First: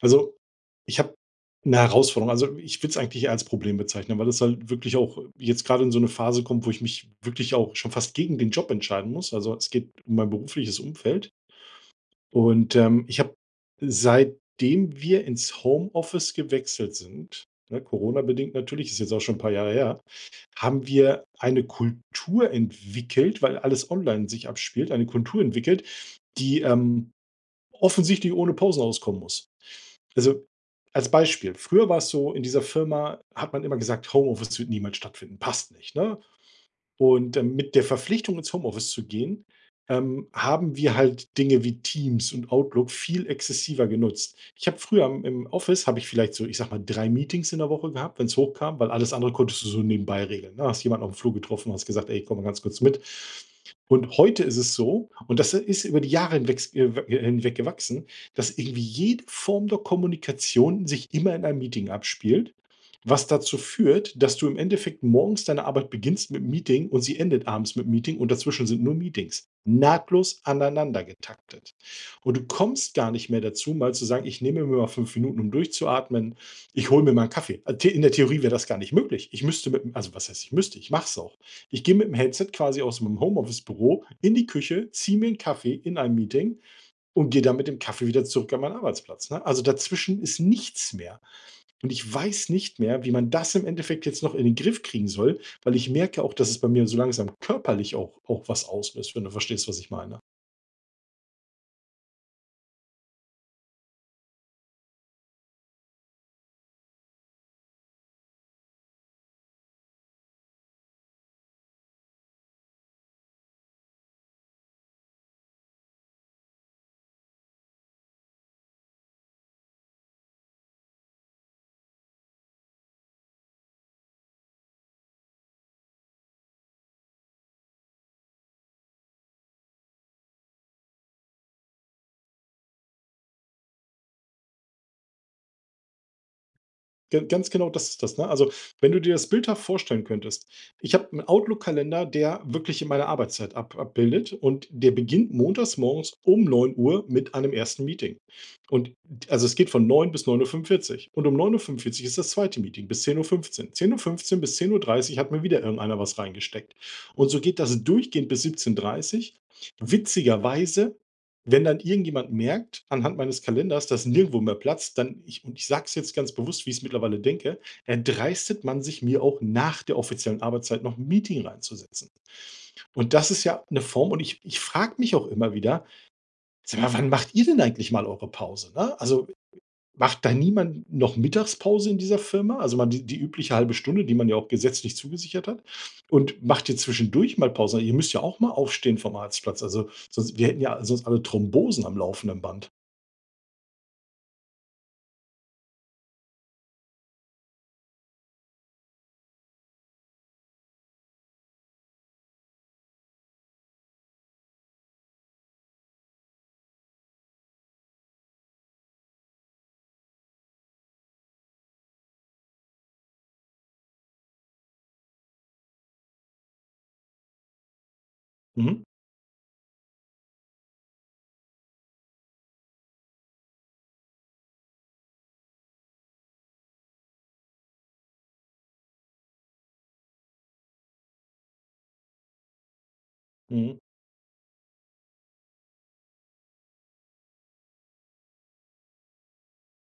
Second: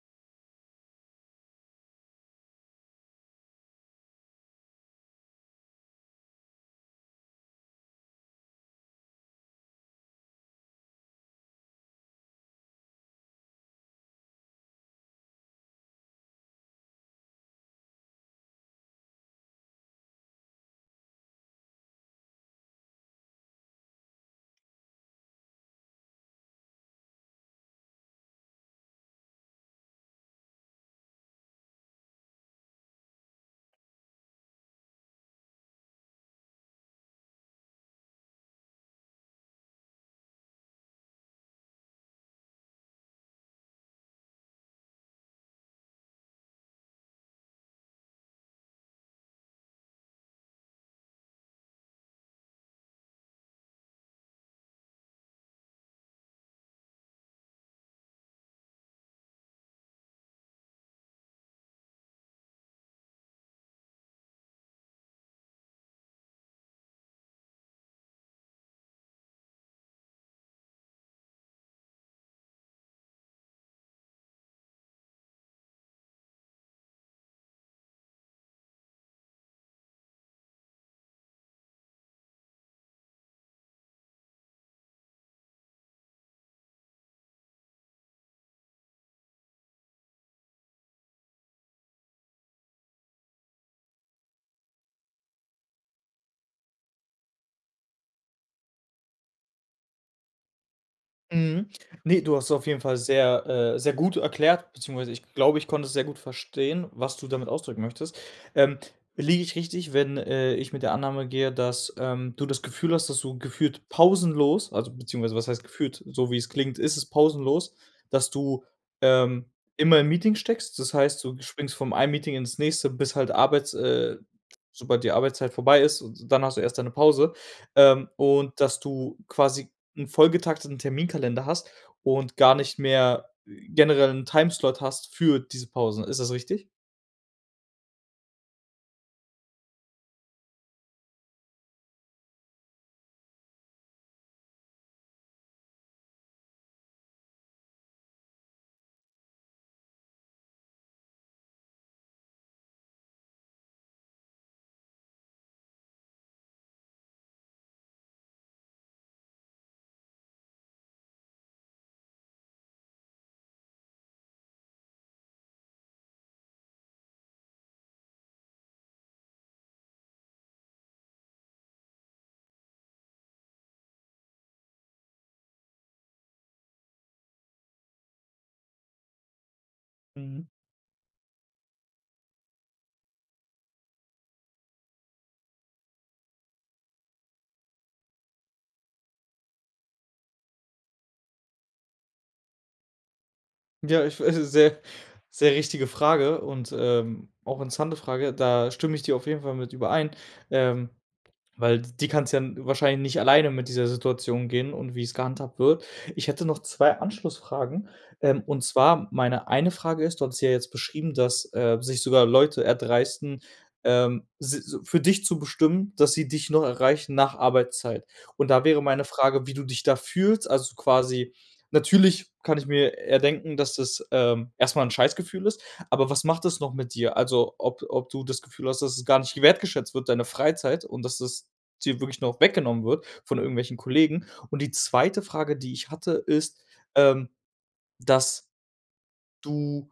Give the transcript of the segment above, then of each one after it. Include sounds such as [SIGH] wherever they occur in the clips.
Also, ich habe eine Herausforderung. Also, ich will es eigentlich eher als Problem bezeichnen, weil das halt wirklich auch jetzt gerade in so eine Phase kommt, wo ich mich wirklich auch schon fast gegen den Job entscheiden muss. Also, es geht um mein berufliches Umfeld. Und, ich habe, seitdem wir ins Homeoffice gewechselt sind, ne, Corona-bedingt natürlich, ist jetzt auch schon ein paar Jahre her, haben wir eine Kultur entwickelt, weil alles online sich abspielt, eine Kultur entwickelt, die, offensichtlich ohne Pausen auskommen muss. Also, als Beispiel: Früher war es so, in dieser Firma hat man immer gesagt: „Homeoffice wird niemals stattfinden, passt nicht", ne? Und, mit der Verpflichtung, ins Homeoffice zu gehen, haben wir halt Dinge wie Teams und Outlook viel exzessiver genutzt. Ich habe früher im Office habe ich vielleicht so, ich sage mal, 3 Meetings in der Woche gehabt, wenn es hochkam, weil alles andere konntest du so nebenbei regeln, ne? Hast jemanden auf dem Flur getroffen, hast gesagt: „Ey, komm mal ganz kurz mit." Und heute ist es so, und das ist über die Jahre hinweg gewachsen, dass irgendwie jede Form der Kommunikation sich immer in einem Meeting abspielt, was dazu führt, dass du im Endeffekt morgens deine Arbeit beginnst mit 'm Meeting und sie endet abends mit 'm Meeting und dazwischen sind nur Meetings. Nahtlos aneinander getaktet. Und du kommst gar nicht mehr dazu, mal zu sagen: „Ich nehme mir mal 5 Minuten, um durchzuatmen. Ich hole mir mal einen Kaffee." The In der Theorie wäre das gar nicht möglich. Ich müsste mit 'm, also, was heißt, ich müsste, ich mache es auch. Ich gehe mit dem Headset quasi aus meinem Homeoffice-Büro in die Küche, ziehe mir einen Kaffee in einem Meeting und gehe dann mit dem Kaffee wieder zurück an meinen Arbeitsplatz, ne? Also, dazwischen ist nichts mehr. Und ich weiß nicht mehr, wie man das im Endeffekt jetzt noch in den Griff kriegen soll, weil ich merke auch, dass es bei mir so langsam körperlich auch was auslöst, wenn du verstehst, was ich meine. Mhm. Ne, du hast es auf jeden Fall sehr, sehr gut erklärt, beziehungsweise ich glaube, ich konnte es sehr gut verstehen, was du damit ausdrücken möchtest. Ähm, Liege ich richtig, wenn, ich mit der Annahme gehe, dass, du das Gefühl hast, dass du gefühlt pausenlos also, beziehungsweise was heißt gefühlt, so wie es klingt, ist es pausenlos, dass du, ähm, immer im Meeting steckst? Das heißt, du springst vom einen Meeting ins nächste, bis halt Arbeits sobald die Arbeitszeit vorbei ist und dann hast du erst deine Pause, und dass du quasi 'n vollgetakteten Terminkalender hast und gar nicht mehr generell 'n Timeslot hast für diese Pausen. Ist das richtig? G ganz genau, das ist das, ne? Also, wenn du dir das bildhaft vorstellen könntest. Ich habe einen Outlook-Kalender, der wirklich in meine Arbeitszeit ab abbildet, und der beginnt montags morgens um 9 Uhr mit einem ersten Meeting. Und, also, es geht von 9 bis 9:45 Uhr, und um 9:45 Uhr ist das zweite Meeting bis zehn Uhr fünfzehn, 10:15 Uhr bis 10:30 Uhr hat mir wieder irgendeiner was reingesteckt. Und so geht das durchgehend bis 17:30 Uhr. Witzigerweise, wenn dann irgendjemand merkt, anhand meines Kalenders, dass nirgendwo mehr Platz, dann, ich, und ich sage es jetzt ganz bewusst, wie ich es mittlerweile denke, erdreistet man sich, mir auch nach der offiziellen Arbeitszeit noch 'n Meeting reinzusetzen. Und das ist ja eine Form, und ich frage mich auch immer wieder: „Sag mal, wann macht ihr denn eigentlich mal eure Pause, ne?" Also, macht da Mhm. niemand noch Mittagspause in dieser Firma? Also, man, die die übliche halbe Stunde, die man ja auch gesetzlich zugesichert hat, und macht ihr zwischendurch mal Pause? Ihr müsst ja auch mal aufstehen vom Arztplatz. Also, sonst, wir hätten ja sonst alle Thrombosen am laufenden Band. Ja, ich [LAUGHS] weiß es sehr sehr richtige Frage und, auch interessante Frage. Da stimme ich dir auf jeden Fall mit überein. Ähm Weil die kann's ja n wahrscheinlich nicht alleine mit dieser Situation gehen und wie es gehandhabt wird. Ich hätte noch 2 Anschlussfragen. Und zwar meine eine Frage ist, du hast ja jetzt beschrieben, dass, sich sogar Leute erdreisten, si so für dich zu bestimmen, dass sie dich noch erreichen nach Arbeitszeit. Und da wäre Mhm. meine Frage, wie du dich da fühlst. Also quasi natürlich kann ich mir erdenken, dass das, erst mal Scheißgefühl ist, aber was macht das noch mit dir? Also, ob du das Gefühl hast, dass es gar nicht wertgeschätzt wird, deine Freizeit und dass das dir wirklich noch weggenommen wird von irgendwelchen Mhm. Kollegen. Und die zweite Frage, die ich hatte, ist, ähm, dass du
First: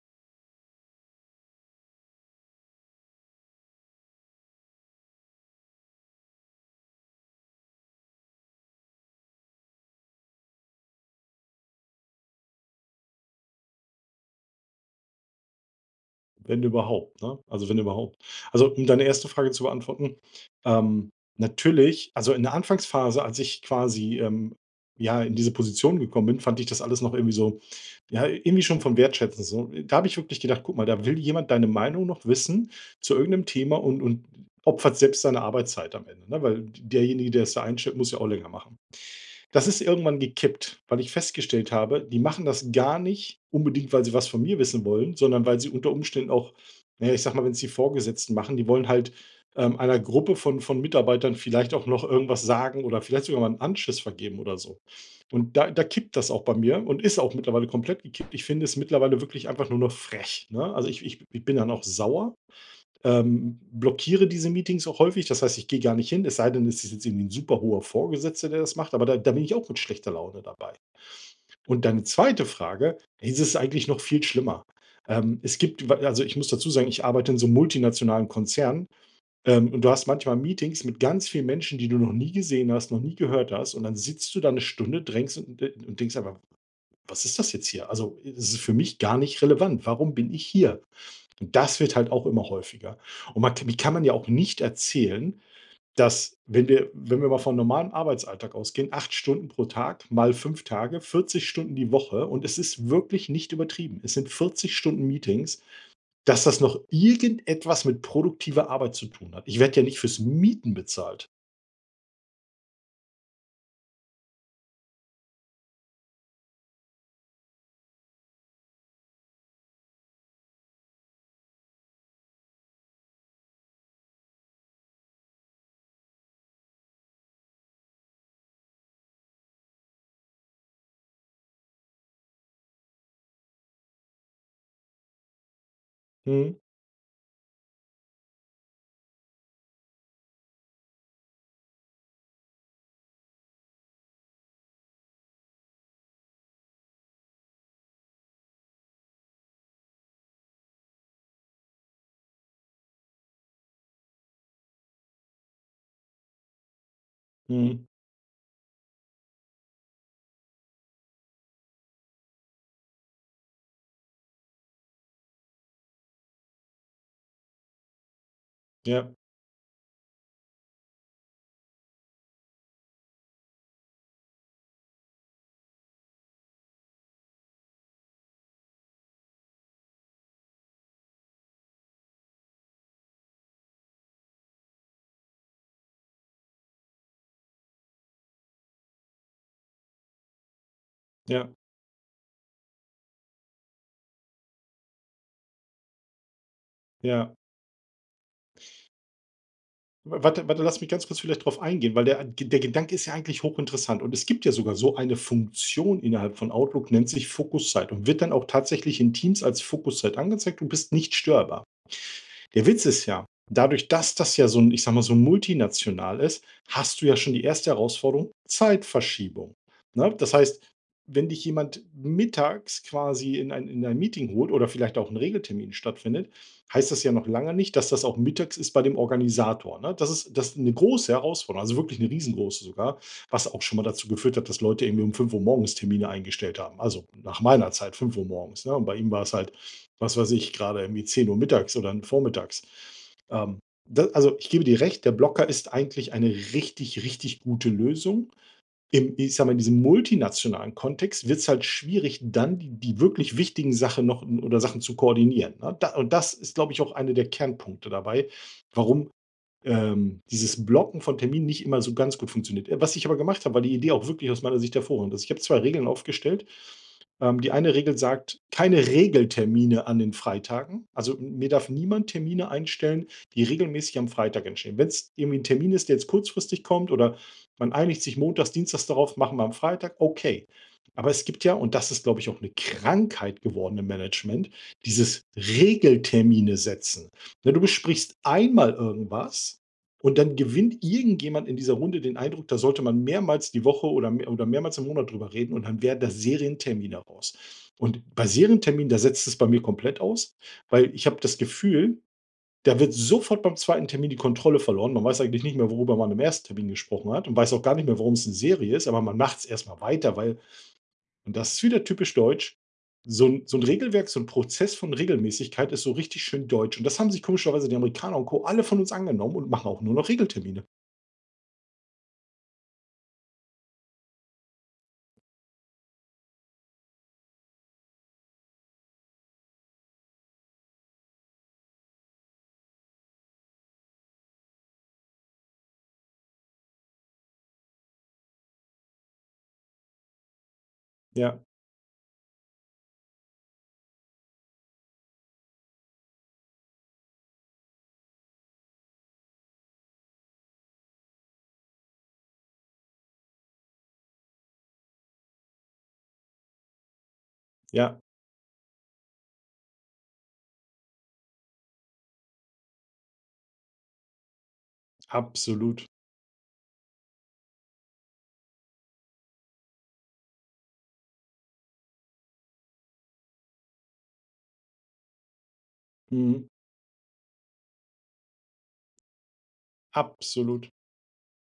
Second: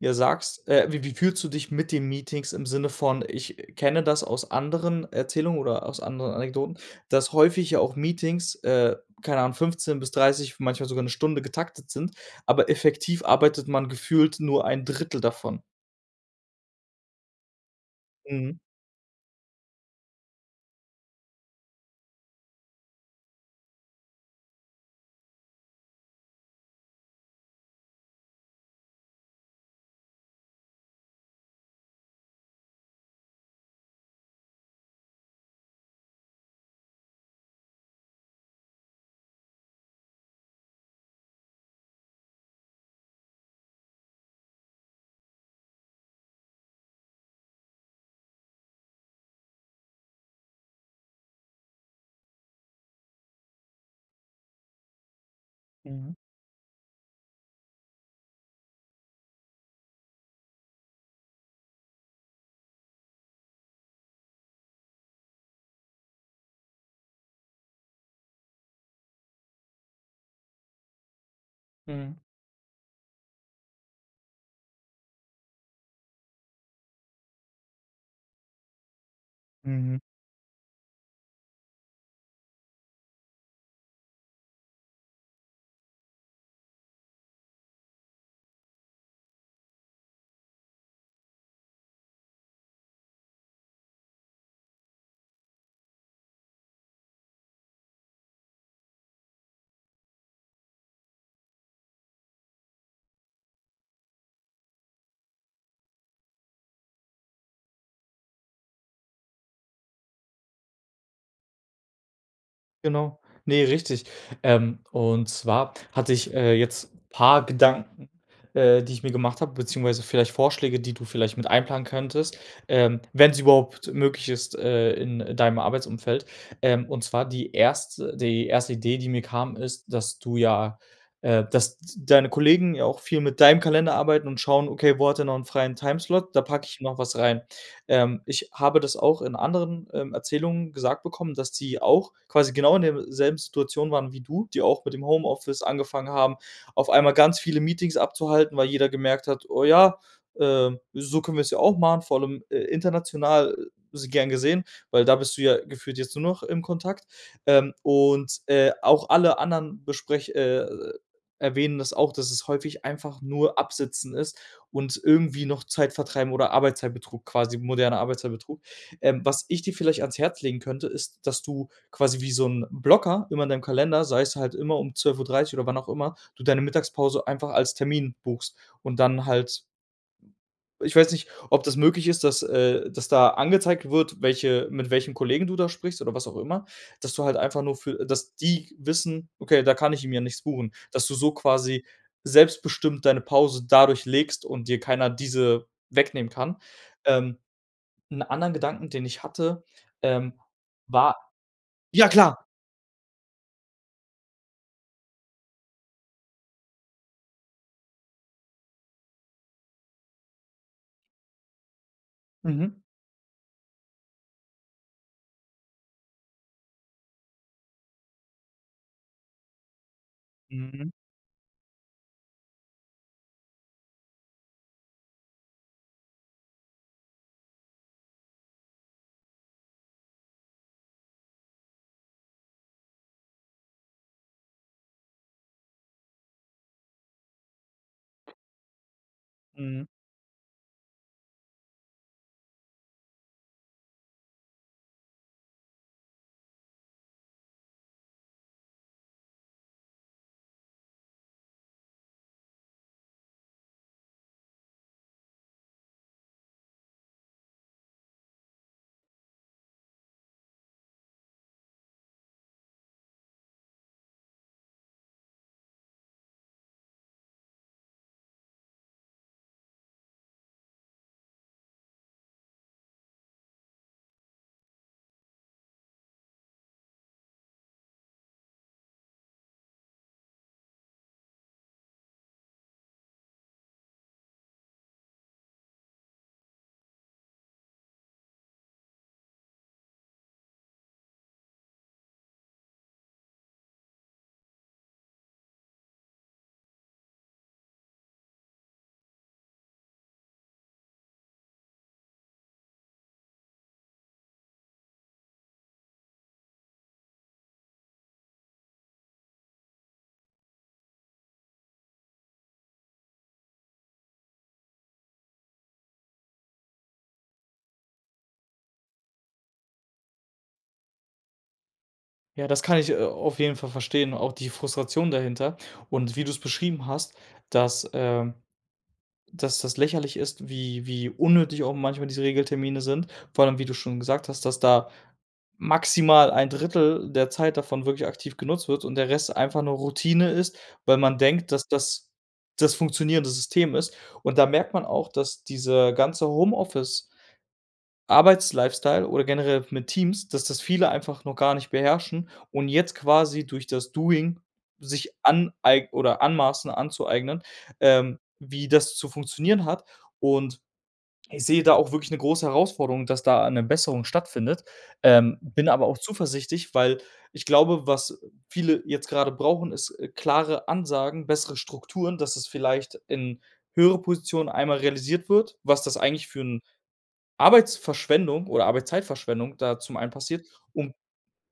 ja sagst, wie fühlst du dich mit den Meetings im Sinne von ich kenne das aus anderen Erzählungen oder aus anderen Anekdoten, dass häufig ja auch Meetings, keine Ahnung, 15 bis 30 manchmal sogar eine Stunde getaktet sind, aber effektiv arbeitet man gefühlt nur ein Drittel davon. Wenn überhaupt, ne? Also, wenn überhaupt. Mhm. Also, um deine erste Frage zu beantworten, ähm, natürlich, also, in der Anfangsphase, als ich quasi, ja, in diese Position gekommen bin, fand ich das alles noch irgendwie so, ja, irgendwie schon von wertschätzen so. Da habe ich wirklich gedacht: „Guck mal, da will jemand deine Meinung noch wissen zu irgendeinem Thema, und opfert selbst seine Arbeitszeit am Ende", ne? Weil derjenige, der es da einstellt, muss ja auch länger machen. Das ist irgendwann gekippt, weil ich festgestellt habe, die machen das gar nicht unbedingt, weil sie was von mir wissen wollen, sondern weil sie unter Umständen auch, na ja, ich sag mal, wenn's die Vorgesetzten machen, die wollen halt, einer Gruppe von Mitarbeitern vielleicht auch noch irgendwas sagen oder vielleicht sogar mal 'n Anschiss vergeben oder so. Und da Mhm. kippt das auch bei mir, und ist auch mittlerweile komplett gekippt. Ich finde es mittlerweile wirklich einfach nur noch frech, ne? Also, ich bin dann auch sauer, blockiere diese Meetings auch häufig. Das heißt, ich gehe gar nicht hin, es sei denn, es ist jetzt irgendwie ein super hoher Vorgesetzter, der das macht, aber da bin ich auch mit schlechter Laune dabei. Und deine Mhm. zweite Frage, es ist es eigentlich noch viel schlimmer. Es gibt, also, ich muss dazu sagen, ich arbeite in so 'nem multinationalen Konzern, und du Mhm. hast manchmal Meetings mit ganz vielen Menschen, die du noch nie gesehen hast, noch nie gehört hast, und dann sitzt du da eine Stunde, drängst und denkst einfach: was ist das jetzt hier? Also, es ist für mich gar nicht relevant. Warum bin ich hier? Und das wird halt auch immer häufiger. Und man k kann man ja auch nicht erzählen, dass, wenn wir mal von normalem Arbeitsalltag ausgehen, 8 Stunden pro Tag mal 5 Tage, 40 Stunden die Woche, und es ist wirklich nicht übertrieben. Es sind 40 Stunden Meetings, dass das noch irgendetwas mit produktiver Arbeit zu tun hat. Ich werde ja nicht fürs Mieten bezahlt. Genau. Nee, richtig. Und zwar hatte ich, jetzt paar Gedanken, die ich mir gemacht habe, beziehungsweise vielleicht Vorschläge, die du vielleicht mit einplanen könntest, wenn es überhaupt möglich ist, in deinem Arbeitsumfeld. Und zwar die erste Idee, die mir kam, ist, dass du ja dass deine Kollegen ja auch viel mit deinem Kalender arbeiten und schauen: „Okay, wo hat er noch einen freien Timeslot? Da Mhm, packe ich noch was rein.“ Ich habe das auch in anderen, Erzählungen gesagt bekommen, dass die auch quasi genau in derselben Situation waren wie du, die auch mit dem Homeoffice angefangen haben, auf einmal ganz viele Meetings abzuhalten, weil jeder gemerkt hat: „Oh ja, so können wir es ja auch machen“, vor allem, international, s gern gesehen, weil da bist du ja gefühlt jetzt nur noch im Kontakt. Mhm. und, auch alle anderen besprech erwähnen das auch, dass es häufig einfach nur Absitzen ist und irgendwie noch Zeit vertreiben oder Arbeitszeitbetrug quasi, moderner Arbeitszeitbetrug. Ja, Was ich dir vielleicht ans Herz legen könnte, ist, dass du quasi wie so 'n Blocker immer in deinem Kalender, sei es halt immer um 12:30 oder wann auch immer, du deine Mittagspause einfach als Termin buchst und dann halt ich weiß nicht, ob das möglich ist, dass dass da angezeigt wird, welche mit welchen Kollegen du da sprichst oder was auch immer, dass du halt einfach nur für dass die wissen: „Okay, da kann ich ihm ja nichts buchen.“ Dass du so ja, quasi selbstbestimmt deine Pause dadurch legst und dir keiner diese wegnehmen kann. ja. Ähm, 'N anderen Gedanken, den ich hatte, W ähm, warte warte, lass mich ganz war kurz vielleicht drauf eingehen, weil ja der klar. der Gedanke ist ja eigentlich hochinteressant, und es gibt ja sogar so eine Funktion innerhalb von Outlook, nennt sich Fokuszeit, und wird dann auch tatsächlich in Teams als Fokuszeit angezeigt. Du bist nicht störbar. Der Mhm. Witz ist ja, dadurch, dass das ja so 'n, ich sage mal, so multinational ist, hast du ja schon die erste Herausforderung, Zeitverschiebung, ne? Das heißt, Mhm. wenn dich jemand mittags quasi in ein Meeting holt oder vielleicht auch ein Regeltermin stattfindet, heißt das ja noch lange nicht, dass das auch mittags ist bei dem Organisator, ne? Das ist das 'ne große Herausforderung, also wirklich eine riesengroße sogar, was auch schon mal dazu geführt hat, dass Leute irgendwie um 5 Uhr morgens Termine eingestellt haben. Also, nach meiner Zeit 5 Uhr morgens, ne? Und bei ihm war es halt, Mhm. was weiß ich, gerade irgendwie 10 Uhr mittags oder vormittags. Ähm, Da, also, ich gebe dir recht, der Blocker ist eigentlich eine richtig, richtig gute Lösung. Im Ich sage mal, in diesem multinationalen Kontext wird es halt schwierig, dann die wirklich wichtigen Sachen noch oder Sachen zu koordinieren, ne? Da, und das ist, glaube ich, auch einer der Kernpunkte dabei, warum, dieses Blocken von Terminen nicht immer so ganz gut funktioniert. Was ich aber gemacht habe, war die Idee auch wirklich aus meiner Sicht hervorragend. Also, ich habe 2 Regeln aufgestellt. Die eine Regel sagt, keine Regeltermine an den Freitagen. Also, mir darf niemand Termine einstellen, die regelmäßig am Freitag entstehen. Wenn es irgendwie ein Termin ist, der jetzt kurzfristig kommt, oder man einigt sich montags, dienstags darauf, machen wir am Freitag, okay. Aber es gibt ja, und das ist, glaube ich, auch eine Krankheit geworden im Management, dieses Regeltermine setzen. Ne, du besprichst einmal irgendwas, und dann gewinnt irgendjemand in dieser Runde den Eindruck, da sollte man mehrmals die Woche oder mehr oder mehrmals im Monat drüber reden, und dann werden da Serientermine raus. Und bei Serienterminen, da setzt es bei mir komplett aus, weil ich habe das Gefühl, da wird sofort beim zweiten Termin die Kontrolle verloren. Man weiß eigentlich nicht mehr, worüber man im ersten Termin gesprochen hat, und weiß auch gar nicht mehr, warum es eine Serie ist, aber man macht es erstmal weiter, weil, und das ist wieder typisch deutsch. So ein, so 'n Regelwerk, so ein Prozess von Regelmäßigkeit ist so richtig schön deutsch. Und das haben sich komischerweise die Amerikaner und Co. alle von uns angenommen und machen auch nur noch Regeltermine. Ja, das kann ich, auf jeden Fall verstehen, auch die Frustration dahinter und wie du es beschrieben hast, dass, ähm dass das lächerlich ist, wie unnötig auch manchmal diese Regeltermine sind. Vor allem, wie du schon gesagt hast, dass da maximal ein Drittel der Zeit davon wirklich aktiv genutzt wird und der Rest einfach nur Routine ist, weil man Ja, denkt, dass das das funktionierende System ist. Und da merkt man auch, dass diese ganze Homeoffice Arbeitslifestyle oder generell mit Teams, dass das viele einfach noch gar nicht beherrschen und jetzt quasi durch das Doing sich aneig oder anmaßen, anzueignen, ja, wie das zu funktionieren hat. Und ich sehe da auch wirklich eine große Herausforderung, dass da eine Besserung stattfindet, bin absolut. aber auch zuversichtlich, weil ich glaube, was viele jetzt gerade brauchen, ist, klare Ansagen, bessere Strukturen, dass es vielleicht in höhere Positionen einmal realisiert wird, was das eigentlich für Mhm. 'n Arbeitsverschwendung oder Arbeitszeitverschwendung da zum einen passiert Absolut. und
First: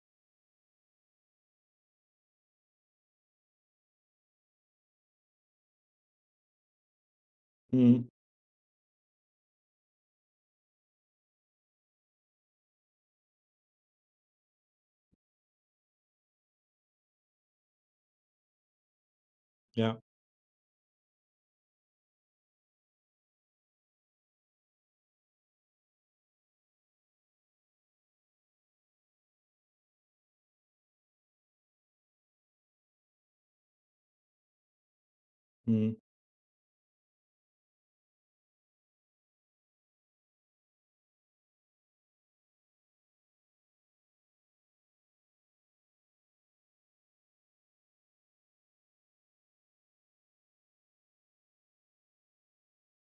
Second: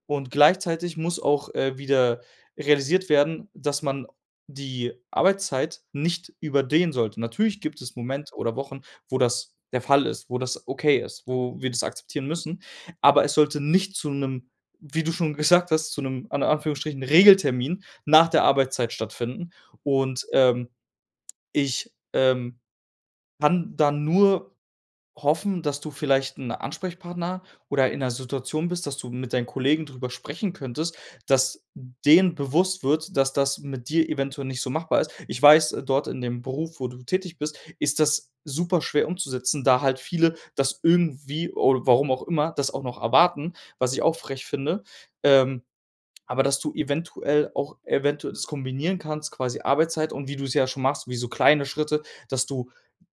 und gleichzeitig muss auch, wieder realisiert werden, dass man die Arbeitszeit nicht überdehnen sollte. Natürlich gibt es Mhm. Momente oder Wochen, wo das der Fall ist, wo das okay ist, wo wir das akzeptieren müssen, aber es sollte nicht zu einem, wie du schon [LAUGHS] gesagt hast, zu einem an Anführungsstrichen Regeltermin nach der Arbeitszeit stattfinden Ja. und, ich, kann da nur hoffen, dass du vielleicht 'n Ansprechpartner oder in 'ner Situation bist, dass du mit deinen Kollegen drüber sprechen könntest, dass denen bewusst wird, dass das mit dir eventuell nicht so machbar ist. Ich weiß, Mhm. dort in dem Beruf, wo du tätig bist, ist das super schwer umzusetzen, da halt viele das irgendwie oder warum auch immer, das auch noch erwarten, was ich auch frech finde. Ähm, aber dass du eventuell auch eventuell das kombinieren kannst, quasi Arbeitszeit und wie du's ja schon machst, wie so kleine Schritte, dass du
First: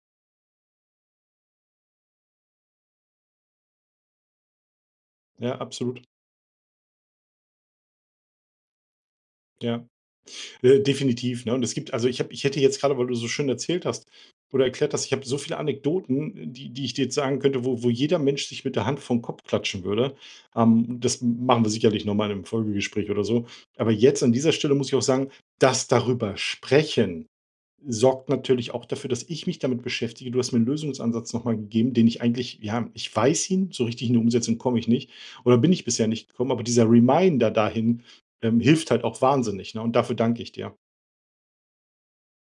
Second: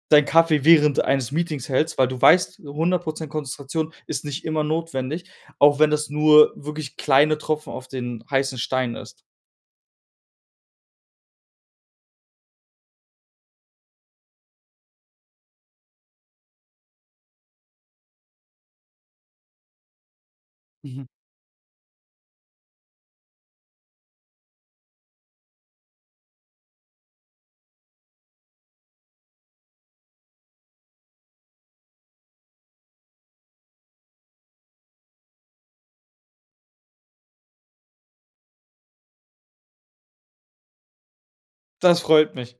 deinen Kaffee während eines Meetings hältst, weil du weißt, 100% Konzentration ist nicht immer notwendig, Ja, auch wenn absolut. das nur wirklich kleine Tropfen auf den heißen Stein ist. Ja. Definitiv, ne? Und es gibt, also, ich hätte jetzt gerade, weil du so schön erzählt hast oder erklärt hast, ich habe so viele Anekdoten, die ich dir jetzt sagen könnte, wo jeder Mensch sich mit der Hand vom Kopf klatschen würde. Mhm. Das machen wir sicherlich noch mal in 'nem Folgegespräch oder so. Aber jetzt an dieser Stelle muss ich auch sagen, das darüber sprechen sorgt natürlich auch dafür, dass ich mich damit beschäftige. Du hast mir 'n Lösungsansatz noch mal gegeben, den ich eigentlich, ja, ich weiß ihn, so richtig in die Umsetzung komme ich nicht, oder bin ich bisher nicht gekommen, aber dieser Reminder dahin, hilft halt auch wahnsinnig, ne? Und dafür danke ich dir. Das freut mich.